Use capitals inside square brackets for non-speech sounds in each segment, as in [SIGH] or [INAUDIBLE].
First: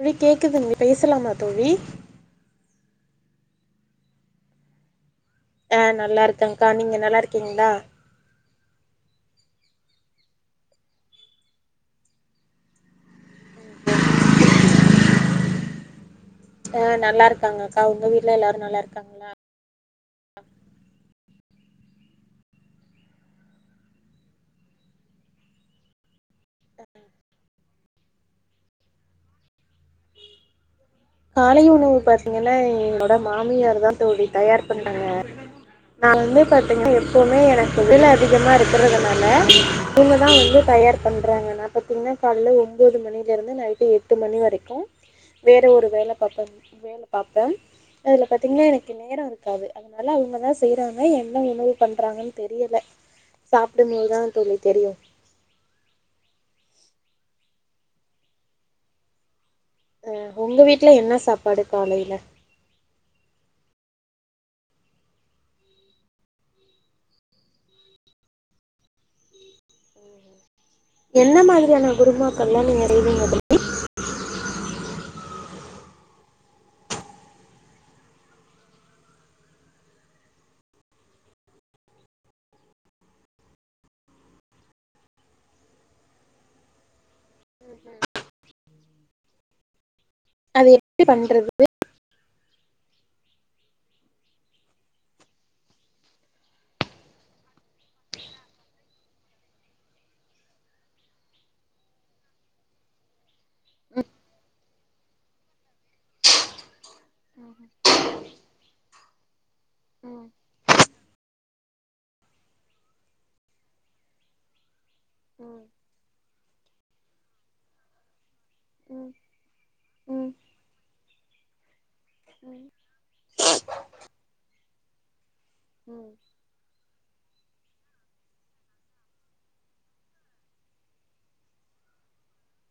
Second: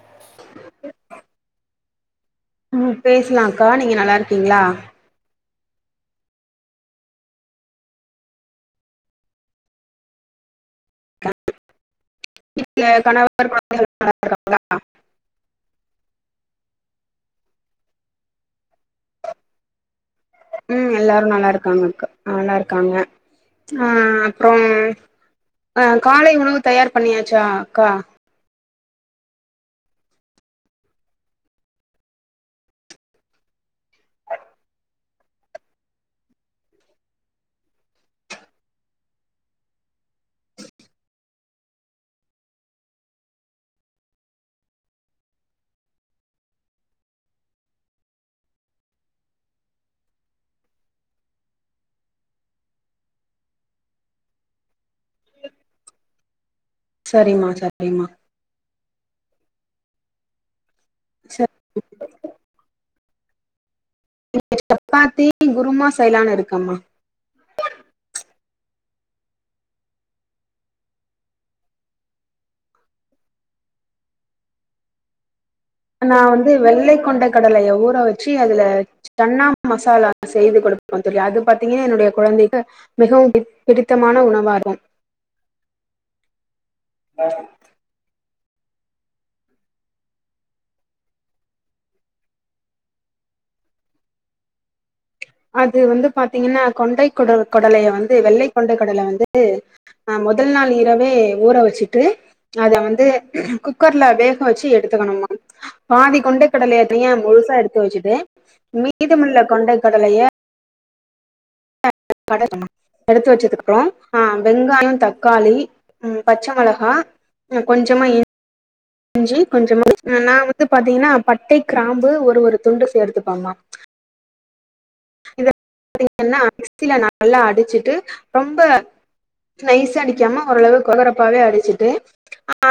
இன்னைக்கு கேக்குதுங் பேசலாமா தோழி ம் பேசலாங்க்கா நீங்க நல்லா இருக்கீங்களா ஆ நல்லா இருக்கங்கா நீங்க நல்லா இருக்கீங்களா [INAUDIBLE] என் கணவர் [INAUDIBLE] ஆ நல்லாருக்காங்க அக்கா உங்க வீட்ல எல்லா நல்லாருக்காங்களா ம் எல்லாரு நல்லாருக்காங்க நல்லாருக்காங்க ஆ அப்புறம் ஆ காலை உணவு தயார் பண்ணியாச்சா அக்கா காலை உணவு பாத்தீங்கன்னா என்னோட மாமியார் தான் தோழி தயார் பண்னாங்க நான் வந்து பாத்தீங்கன்னா எப்பவுமே எனக்கு தொழில் அதிகமா இருக்கறதுனால இவங்கதான் வந்து தயார் பண்றாங்க நா பாத்தீங்கன்னா காலைல ஒம்போது மணிலருந்து நைட்டு எட்டு மணி வரைக்கு வேறு ஒரு வேல பாப்ப வேல பாப்ப அதுல பாத்தீங்கன்னா எனக்கு நேரோ இருக்காது அதனால அவுங்கதா செய்றாங்க என்ன உணவு பண்றாங்கன்னு தெரியல சாப்டும்போதுதா தோழி தெரியு சரிம்மா சரிம்மா அ உங்க வீட்ல என்ன சாப்பாடு காலையில இங்க சப்பாத்தி குருமா சைலானு இருக்கம்மா என்ன மாதிரியான குருமாக்கல்லா நீங்க அரைவீங்க தோ நா வந்து வெள்ளை கொண்டை கடலைய ஊற வெச்சு அதுல சன்னா மசாலா செய்து கொடுப்ப தோழி அது பாத்தீங்கன்னா என்னுடைய குழந்தைக்கு மிகவும் பி பிடித்தமான உணவாகு அது எப்டி பண்றது அது வந்து பாத்தீங்கன்னா கொண்டை குட கொடலைய வந்து வெள்ளை கொண்டை கொடல வந்து ஆ முதல் நாள் இரவே ஊற வெச்சிட்டு அத வந்து குக்கர்ல வேக வெச்சு எடுத்துக்கணுமா பாதி கொண்ட கடல இருக்குல்லயா முழுசா எடுத்து வெச்சுட்டு மீதமுல்ல கொண்டை கடலைய ம் [INAUDIBLE] எடுத்து வெச்சதுக்கப்புறோ வெங்காயோ தக்காளி பச்ச மிளகா கொஞ்சமா இஞ் ம் ம் நா வந்து பாத்தீங்கன்னா பட்டை கிராம்பு ஒரு ஒரு துண்டு சேர்த்துப்பம்மா இத ம் [INAUDIBLE] மிக்ஸில நல்லா அடிச்சுட்டு ரொம்ப நைஸா அடிக்காம ஓரளவு கொரகொரப்பாவே அடிச்சுட்டு ஆ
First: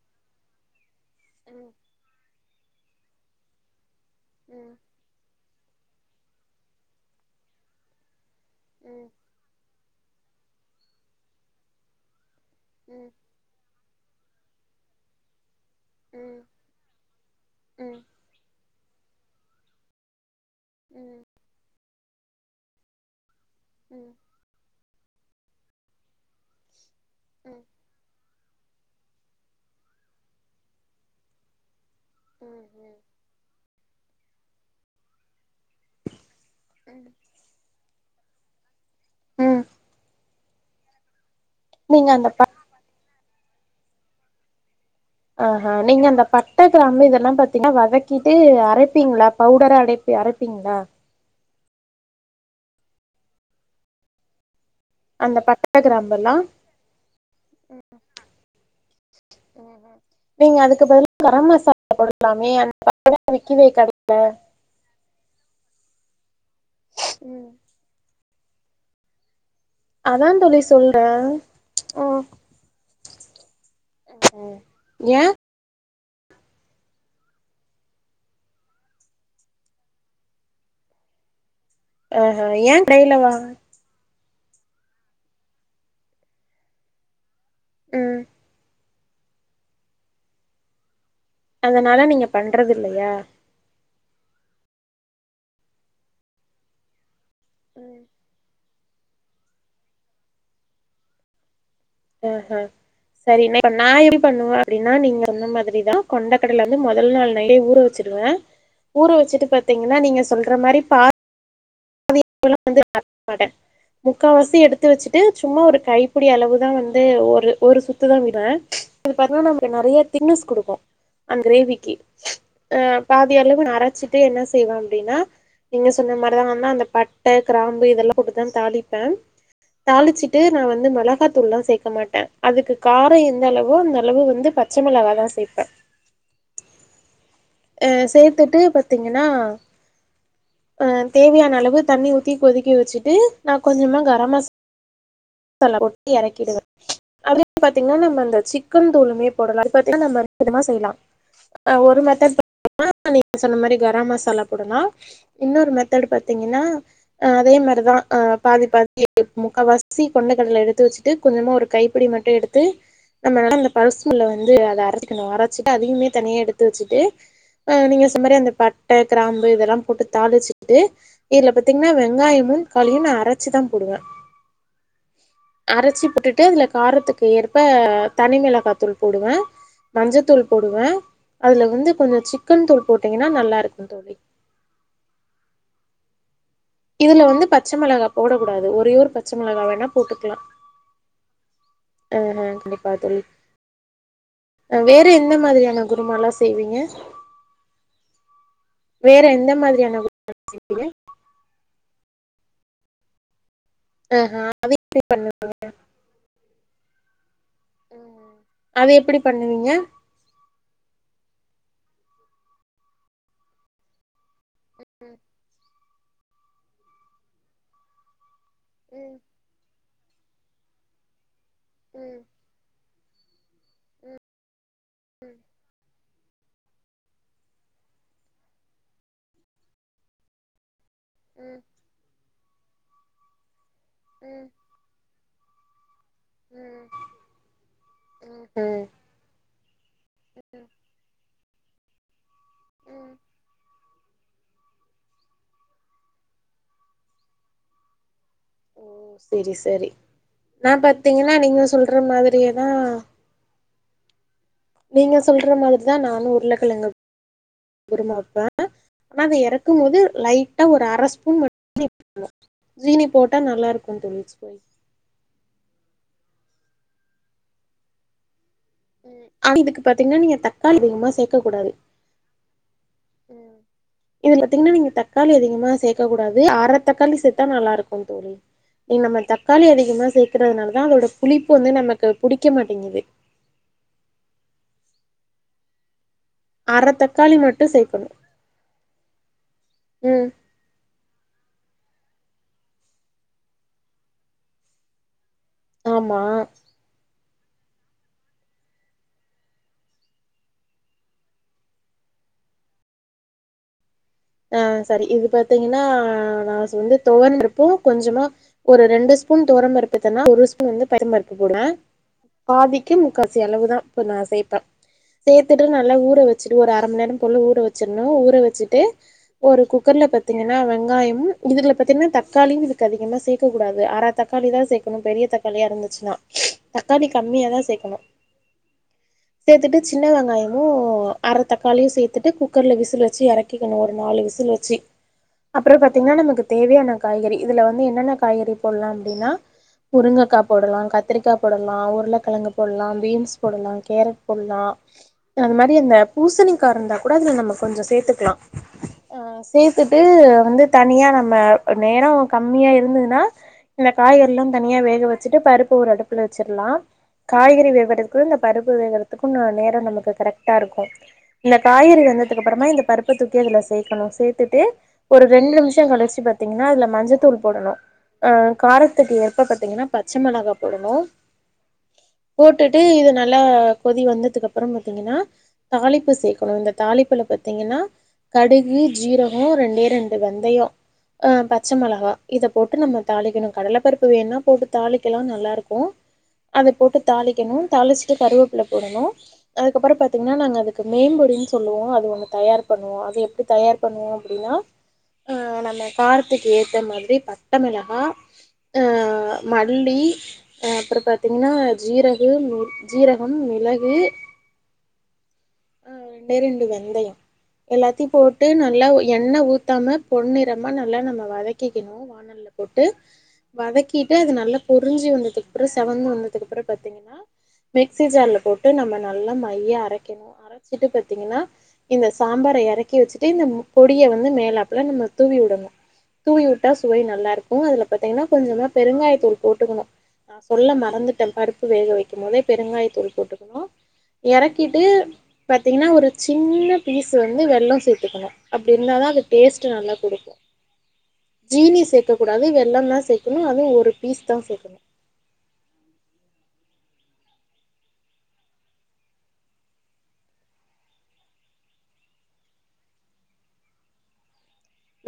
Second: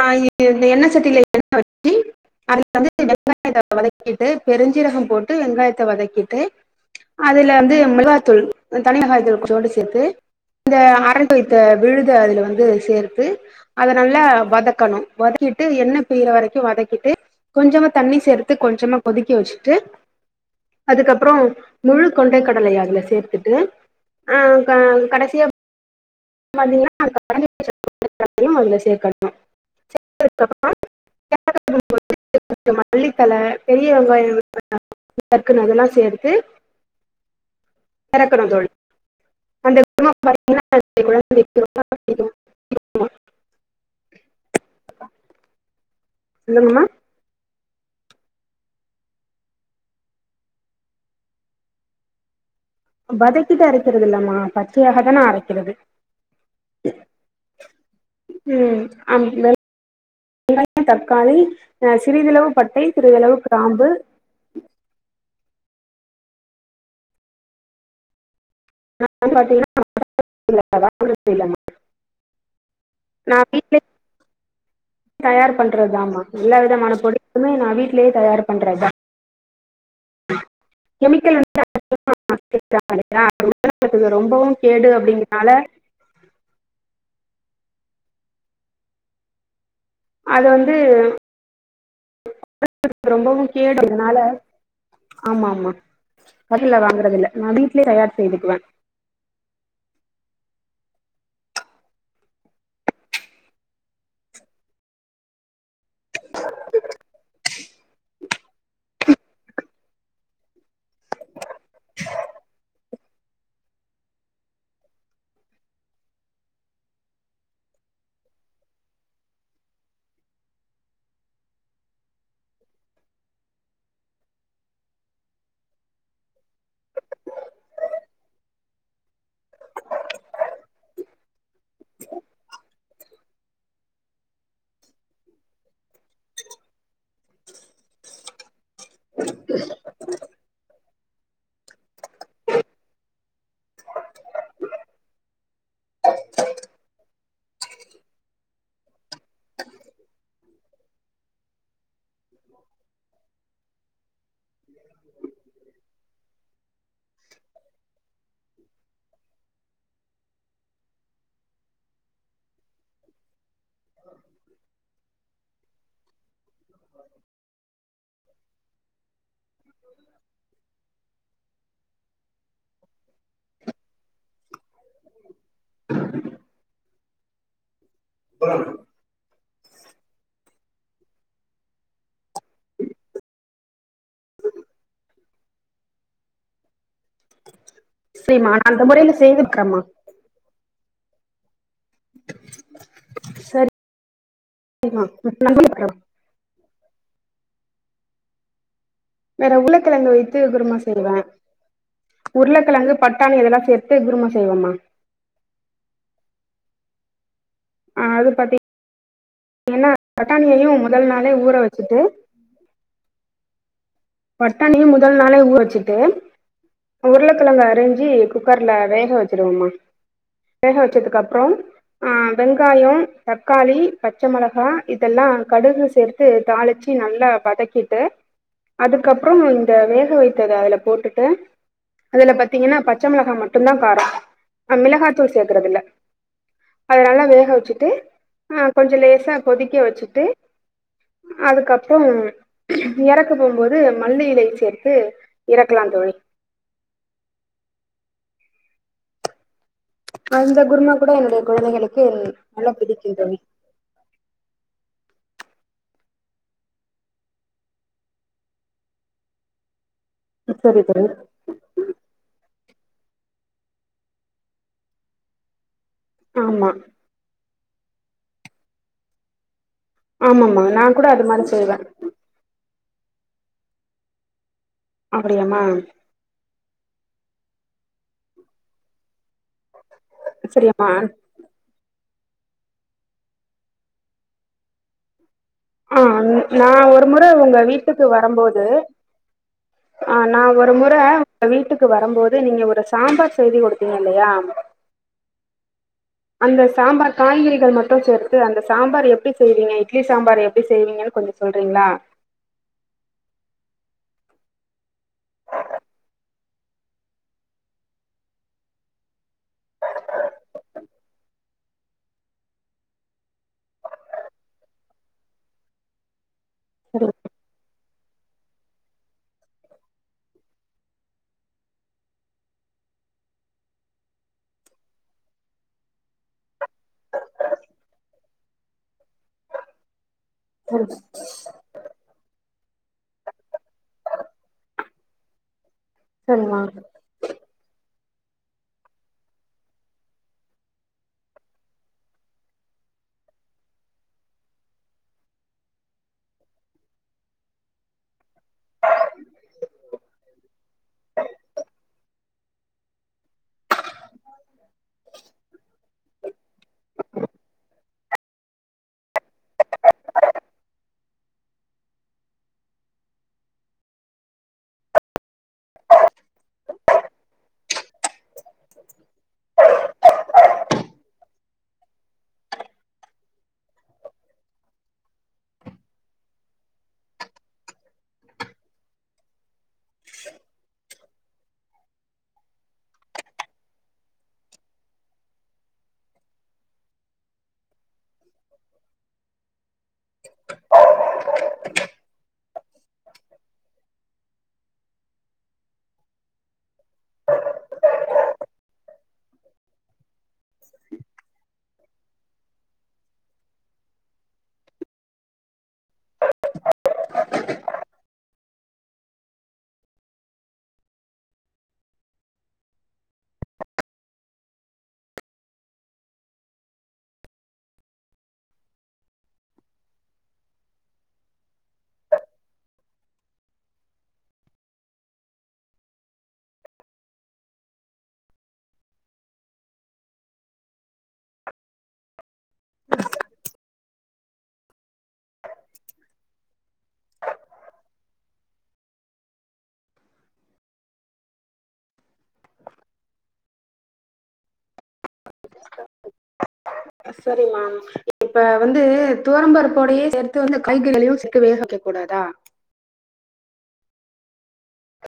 எண்ண சட் சட்டில எண்ண ம் ம் வச்சு அத வந்து வெங்காயத்த வதக்கிட்டு ம் பெருஞ்சீரகம் போட்டு வெங்காயத்த வதக்கிட்டு அதுல வந்து மிளகாய் தூள் தனி ம் மிளகாயத்தூள் கொஞ்சோண்டு சேர்த்து அந்த அரைத்து வைத்த விழுத அதுல வந்து ம் ம் ம் சேர்த்து அத நல்லா வதக்கணு வதக்கிட்டு எண்ணெய் பீரியிற வரைக்கு வதக்கிட்டு கொஞ்சமா தண்ணி சேர்த்து கொஞ்சமா கொதிக்கவச்சுட்டு அதுக்கப்பறோ முழு கொண்டை கடலை அதுல சேர்த்துட்டு ம் ஆ கடைசியா பார்த்தீங்கனா ம் [INAUDIBLE] அதுல சேர்க்கணு சேத்துக்கு அப்றோ கேரட் போட்டு கொஞ்சமா ம் மல்லிதள பெரிய வெங்காயம் டக்குன்னு அதெல்லா சேர்த்து ம் இறக்கனு தோழி அந்த [INAUDIBLE] நீங்க அந்த ப ஆஹா நீங்க அந்த பட்ட சொல்லுங்கம்மா கிராம்பு இதெல்லா பத் எல்லா வதக்கிட்டு அரைப்பிங்ளா பவுடரா அடைப்பி அரைப்பீங்ளா வதக்கிட்டு அரைக்கிறது இல்லம்மா பச்சையாகதா நா அந்த அரைக்கிறது பட்ட கிராம்பெல்லா ம் ம் நீங்க வெங்காய அதுக்கு பதிலா தக்காளி கரம் சிறிதளவு மசாலாமே அந்த பட்டை சிறிதளவு விக்கிவே கிராம்பு உம் வந்து பார்த்தீங்கனா அதா தோழி சொல்ற நா வீட்ல ஏ தயார் பண்றதமா எல்லா விதமான பொடியுமே நா வீட்லயே தயார் பண்றது தா கெமிக்கல் வந்து ஆஹ ஏன் கைலவா இது ரொம்பவு கேடு அப்டிங்கறனால ம் அது வந்து அதனால நீங்க பண்றது இல்லையா ரொம்பவும் கேடு அதுனால ஆமா ஆமா கடையில வாங்கறதில்ல நா வீட்லே தயார் செய்துக்குவ ம் ஹ செரி இப்ப நா எப்டி பண்ணுவ அப்டின்னா நீங்க சொன்ன மாதிரிதா கொண்ட கடல வந்து மொத நாள் நைட்டே ஊற வ ச்சிருவ ஊர வச்சுட்டு பாத்தீங்னா நீங்க சொல்ற மாரி பா இப்பெல்லா வந்து ஆர்டர் பண்ண மாட்ட முக்காவாசி எடுத்து வச்சுட்டு சும்மா ஒரு கைப்பிடி அளவுதா வந்து ஒரு ஒரு சுத்துதா விடுவ இது பாத்தீங்னா நமக்கு நறைய தின்னெஸ் குடுக்கு ஆ கிரேவிக்கு அ பாதி அளவு அரச்சிட்டு என்ன செய்வ அப்டின்னா நீங்க சொன்ன மாரிதா வந்து அந்த பட்டை கிராம்பு இதெல்லா போட்டுதா தாளிப்ப தாளிச்சிட்டு நா வந்து மிளகாத்தூள்லா சேர்க்க மாட்ட அதுக்கு காரம் எந்த அளவோ அந்த அளவு வந்து ப ச்ச மெளகா தா சேப்ப சேர்த்துட்டு பார்த்தீங்கனா அ தேவையான அளவு தண்ணி ஊத்தி கொதிக்க வெச்சுட்டு நா கொஞ்சமா கரம் மசா லா போட்டு எறக்கிடுவே அதுலயே பாத்தீங்கன்னா நம்ம இந்த சிக்கன் தூளுமே போடலா அது பத்தீங்கன்னா நம்ம விதவிதமா செய்யலா ஒரு ஒரு மெத்தட் பாத்திங்கன்னா நீங்க சொன்ன மாரி கரம் மசாலா போடலா இன்னொரு மெத்தட் பாத்தீங்கன்னா அதே மாரிதா ஆ பாதி பாதி முக்கா வாசி கொண்ட கடல எடுத்து வெச்சு கொஞ்சமா ஒரு கைப்பிடி மட்டு எடுத் து நம்ம அந்த பல்ஸ் மோட்ல வந்து அத அரைச்சிக்கணு அரைச்சிட்டு அதியுமே தனியா எடுத்து வெச்சுட்டு ஆ நீங்க மாரி அந்த பட்ட கிராம்பு இதெல்லாம் போட்டு தாளிச்சுட்டு இதுல பத் பாத்திங்கன்னா வெங்காயமு களியும் நா அரைச்சி தா போடுவ அரைச்சி போட்டுட்டு அதுல காரத்துக்கு ஏற்ப தனிமிளகாதூள் போடுவே மஞ்சத்தூள் போடுவே அதுல வந்து கொஞ்சோ சிக்கன் தூள் போட்டீங்கன்னா நல்லா இருக்கும் தோழி இதுல வந்து பச்ச மிளகா போட சரிம்மா நா கூடாது அந்த ஒரே ஒரு முறையில பச்ச மிளகா செய்துக்கிறேம்மா வேணா போட்டுக்கலா அ அ கண்டிப்பா தோழி சரி வேற எந்த நம்பி மாதிரியான குருமாலா செ செய்வீங்க எந்த வேற மாதிரியான உருளைக்கிழங்கு வைத்து குருமா செய்வே உருளைக்கிழங்கு பட்டாணி இதெல்லா சேத் ஆ ஹா அத எப்டி பண்ணிவீங்க ஆ அது ம் அது எப்படி பண்ணுவீங்க பாத்தீங்கன்னா பட்டாணியையும் முதல் நாளே ஊற வெச்சிட்டு பட்டாணியு முதல் நாளே ஊற வெச்சுட்டு உருளக்கெழங்க அறிஞ்சி குக்கர்ல வேக வெச்சிடுவோமா வேக வெச்சதுக்கு அப்றோ ஆ வெங்காயோ தக்காளி பச்ச மிளகா இதெல்லா கடுகு சேர்த் த்து தாளிச்சி நல்லா வதக்கிட்டு அதுக்கப்பறம் இந்த வேக வைத்த அத அதுல போட்டுட்டு அதுல பாத்தீங்கன்னா பச்ச மிளகா மட் மட்டும்தா காரோ அ மிளகாத்தூள் சேக்கறதில்ல அத நல்லா வேக வெச்சுட்டு அ கொஞ்சோ லேஸா கொதிக்க வெச்சுட்டு அதுக்கப் அப்றம் எறக்க போம்போது மல்லிய சேத்து எறக்கலாம் தோழி சேரி சேரி அந்த நா குருமா கூட பாத்தீங்கன்னா என்னுடைய நீங்க சொல்ற குழந்தைகளுக்கு மாதிரியேதா நல்லா பிடிக்கும் தோழி நீங்க சொல்ற மாதிரிதான் நானு உருளக்கெழங்க குருமா வெப்பே ஆனா அத எறக்கும் போது லைட்டா சரி ஒரு தோழி அரஸ்பூன் மட்ட ஜீனி போடுவோ ஜீனி போட்டா நல்லா இருக்கும் தோழி ஆமா அ இதுக்கு பாத்தீங்கன்னா நீங்க ஆமாம்மா தக்காளி நா கூட அதிகமா அது சேக்க மாரி கூடாது செய்வே இதுல பாத்தீங்கன்னா நீங்க தக்காளி அப்படியாம்மா அதிகமா சே கூடாது அர தக்காளி சேத்தா நல்லா இருக்கு தோழி நீ நம்ம தக்காளி அதிகமா சேத் க்கிறதுனால தா சரியாம்மா அதோட புளிப்பு வந்து நமக்கு பிடிக்க மாட்டேங்குது ஆ அது நா அர ஒரு முற தக்காளி உங்க மட்டு வீட்டுக்கு சேக்கணு வரும்போது ஆ ம் நா ஒரு முற வீட்டுக்கு வரும்போது நீங்க ஒரு சாம்பார் செய்தி குடுத்தீங்க இல்லையா ஆமா அந்த சாம்பார் காய்கறிகள் மட்டு சேர்த்து அந்த சாம்பார் எப்டி செய்வீங்க இட்லி சாம்பார் எப் ப்டி செய்வீங்கங்கன்னு கொஞ்சோ சொல்றீங்ளா ஆ சரி இது பாத்தீங்கன்னா நா செ வந்து துவரம் பருப்பு கொஞ்சமா ஒரு ரெண்டு ஸ்பூன் தோரம் பருப்பு தன்னா ஒரு ஸ்பூன் வந்து பயித்தம் பருப்பு போடுவே பாதிக்கு முக்காசி அளவுதா இப்ப நா சேப்பே சேத்துட்டு நல்லா ஊரவச் வச்சிட்டு ஒரு அர மணி நேரம் போல்ல ஊற வெச்சிருணு ஊற வெச்சிட்டு ஒரு குக்கர்ல பாத்தீங்கன்னா வெங்காயம் இதுகுல பத்தீங்கன்னா தக்காளியும் இதுக்கு அதிகமா சேக்கக்கூடாது அர தக் காளிதா சேக்கணு பெரிய தக்காளியா இருந்துச்சுன்னா தக்காளி கம்மியாதா சேக்கணு. [INAUDIBLE] சேத்துட்டு சின்ன வெங்காயமு ம். ம் தக்காளியு சேத்துட்டு குக்கர்ல விசில் வெச்சி எறக்கிக்கணு ஒரு நாலு விசில் வெச்சி. அப்புறோ பாத்தீங்ன்னா நமக்கு சரிம்மா தேவையான காய்கறி இதுல வந்து என்னென்ன காய்கறி போல்லா அப்டின்னா முருங்கக்கா போடலா கத்திரிக்கா போடலா உருளக்கெழங்கு போல்லா பீன்ஸ் போடலா கேரட் போல்லா ம் அந்மாரி அந்த பூசணிக்கா இருந்தா கூட அதுல நம்ம கொஞ்சோ சேத்துக்லா. அ ஆ சேத்துட்டு வந்து தனியா நம்ம நேரோ கம்மியா இருந்துதுனா இந்த காய்கறில்லா தனியா வேக வெச்சுட்டு பருப்பு ஒரு அடுப்புல வெச்சிர்லா காய்கறி வேவற க்கு இந்த பருப்பு வேகறதுக்கு ந நேரோ நமக்கு கரெக்ட்டா இருக்கு இந்த காய்கறி வெந்ததுக்கு அப்பறமா இந்த பருப் ப தூக்கி அதுல சேக்கணு சேத்துட்டு ஒரு ரெண்டு நிம்ஷ கழிச்சு பாத்தீங்கனா அதுல மஞ்சத்தூள் போடணு. அ காரத்துக்கு ஏற்ப பாத்தீங்கனா பச்ச மிளகா போடணு. போட்டுட்டு இது நல்லா கொதி வந்தத்துக்கு அப்புறம் பாத்தீங்கன்னா தாளிப்பு சேக்கணு இந்த தாளிப்புல பாத்தீங்கன்னா கடுகு ஜீரகோ ரெண்டே ரெண்டு வெந்தயோ அ பச்சை மெளகா இத போட்டு நம்ம தாளிக்கணு கடலப்பருப்பு வேண்ணா போட்டு தாளிக்கலா நல்லாருக்கு. அதை போட்டு தாளிக்கணு. தாளிச்ட்டு கருவேப்பில்ல போடணு. அதுக்கப்புறோ பாத்திங்னா நாங்க அதுக்கு மேம்பொடின் சொல்லுவோ அது ஒன்னு தயார் பண்ணுவோ அது எப்டி தயார் பண்ணுவோ அப்டின்னா அ நம்ம காரத்துக்கு ஏத்த மாதிரி பட்ட மிளகா. அ மல்லி அ அப்புறோ பாத்திங்கன்னா ஜீரகு நுல் ஜீரகம், மிளகு அ ரெண்டே ரெண்டு வெந்தயோ எல்லாத்தையு போ ட்டு நல்லா எண்ண ஊத்தாம பொன்னிறமா நல்லா நம்ம வதக்கிக்கிணு வானல்ல போட்டு வதக்கிட்டு அது நல்லா பொரிஞ்சு வந்ததுக்ப்புற செவந்து வந்ததுக்கப்புற பாத்தீங்கன்னா மிக்சி ஜார்ல போட்டு நம்ம நல்லா மைய அரைக்கணு அரைச்சிட்டு பாத்தீங்கன்னா இந்த சாம்பார எறக்கி வெச்சுட்டு இந்தம் பொடிய வந்து மேலாப்புல நம்ம தூவி விடணு. தூவி உட்டா சுவை நல்லா இருக்கு அதுல பாத்தீங்கன்னா கொஞ்சமா பெருங்காய தூள் போட்டுக்குணு. நா சொல்ல மறந்துட்டே பருப்பு வேக வெக்கும் போதே பெருங்காய தூள் போட்டுக்குணு எறக்கிட்டு பாத்தீங்கன்னா ஒரு சின்ன பீஸு வந்து வெல்லோ சேத்துக்குணு. அப்டி இருந்தாதா அது டேஸ்ட்டு நல்லா குடுக்கு. ஜீனி சேக்கக்கூடாது வெல்லந்தா சேக்குணு அது ஒரு பீஸ் தா சேக்குணு. [INAUDIBLE] செரிம்மா இப்ப வந்து துவரம்பருப்போடையே சேர்த்து வந்து காய்கறிகளையு [INAUDIBLE] வேக வெக்ககூடாதா?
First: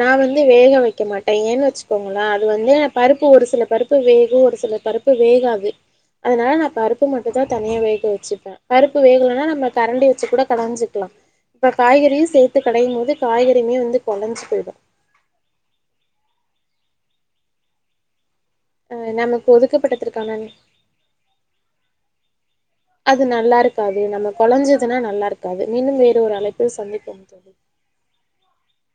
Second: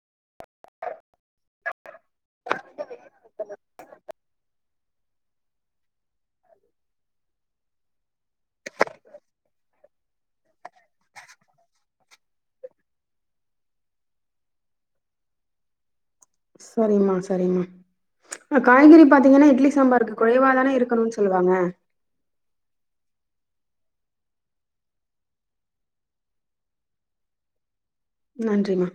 நா வந்து வேக வெக்க மாட்டே ஏன்னு வெச்சுக்கோங்களே அது வந்தே பருப்பு ஒரு சில பருப்பு வேகு ஒரு சில பருப் பு வேகாது அதனால நா பருப்பு மட்டு தா தனியா வேக வெச்சுப்பே. பருப்பு வேகலனா நம்ம கரண்டி வெச்சு கூட கடைஞ்சிக்லா. இப்ப காய்கறியு சேத்து கடையும் போது காய்கறியுமே வந்து கொழைஞ்சு போய் ரு. சரிங்ம்மா சரிங்ம்மா. அ காய்கறி நமக்கு பாத்தீங்கனா இட்லி சாம்பாருக்கு ஒதுக்கப்பட்டதற்கான குழைவாதான இருக்கணுன் சொல்வாங்க. அது நல்லா இருக்காது நம்ம கொழைஞ்சதுனா நல்லாருக்காது. மீண்டும் வேறு ஒரு அழைப்பில் சந்திப்போம் தோழி. நன்றிம்மா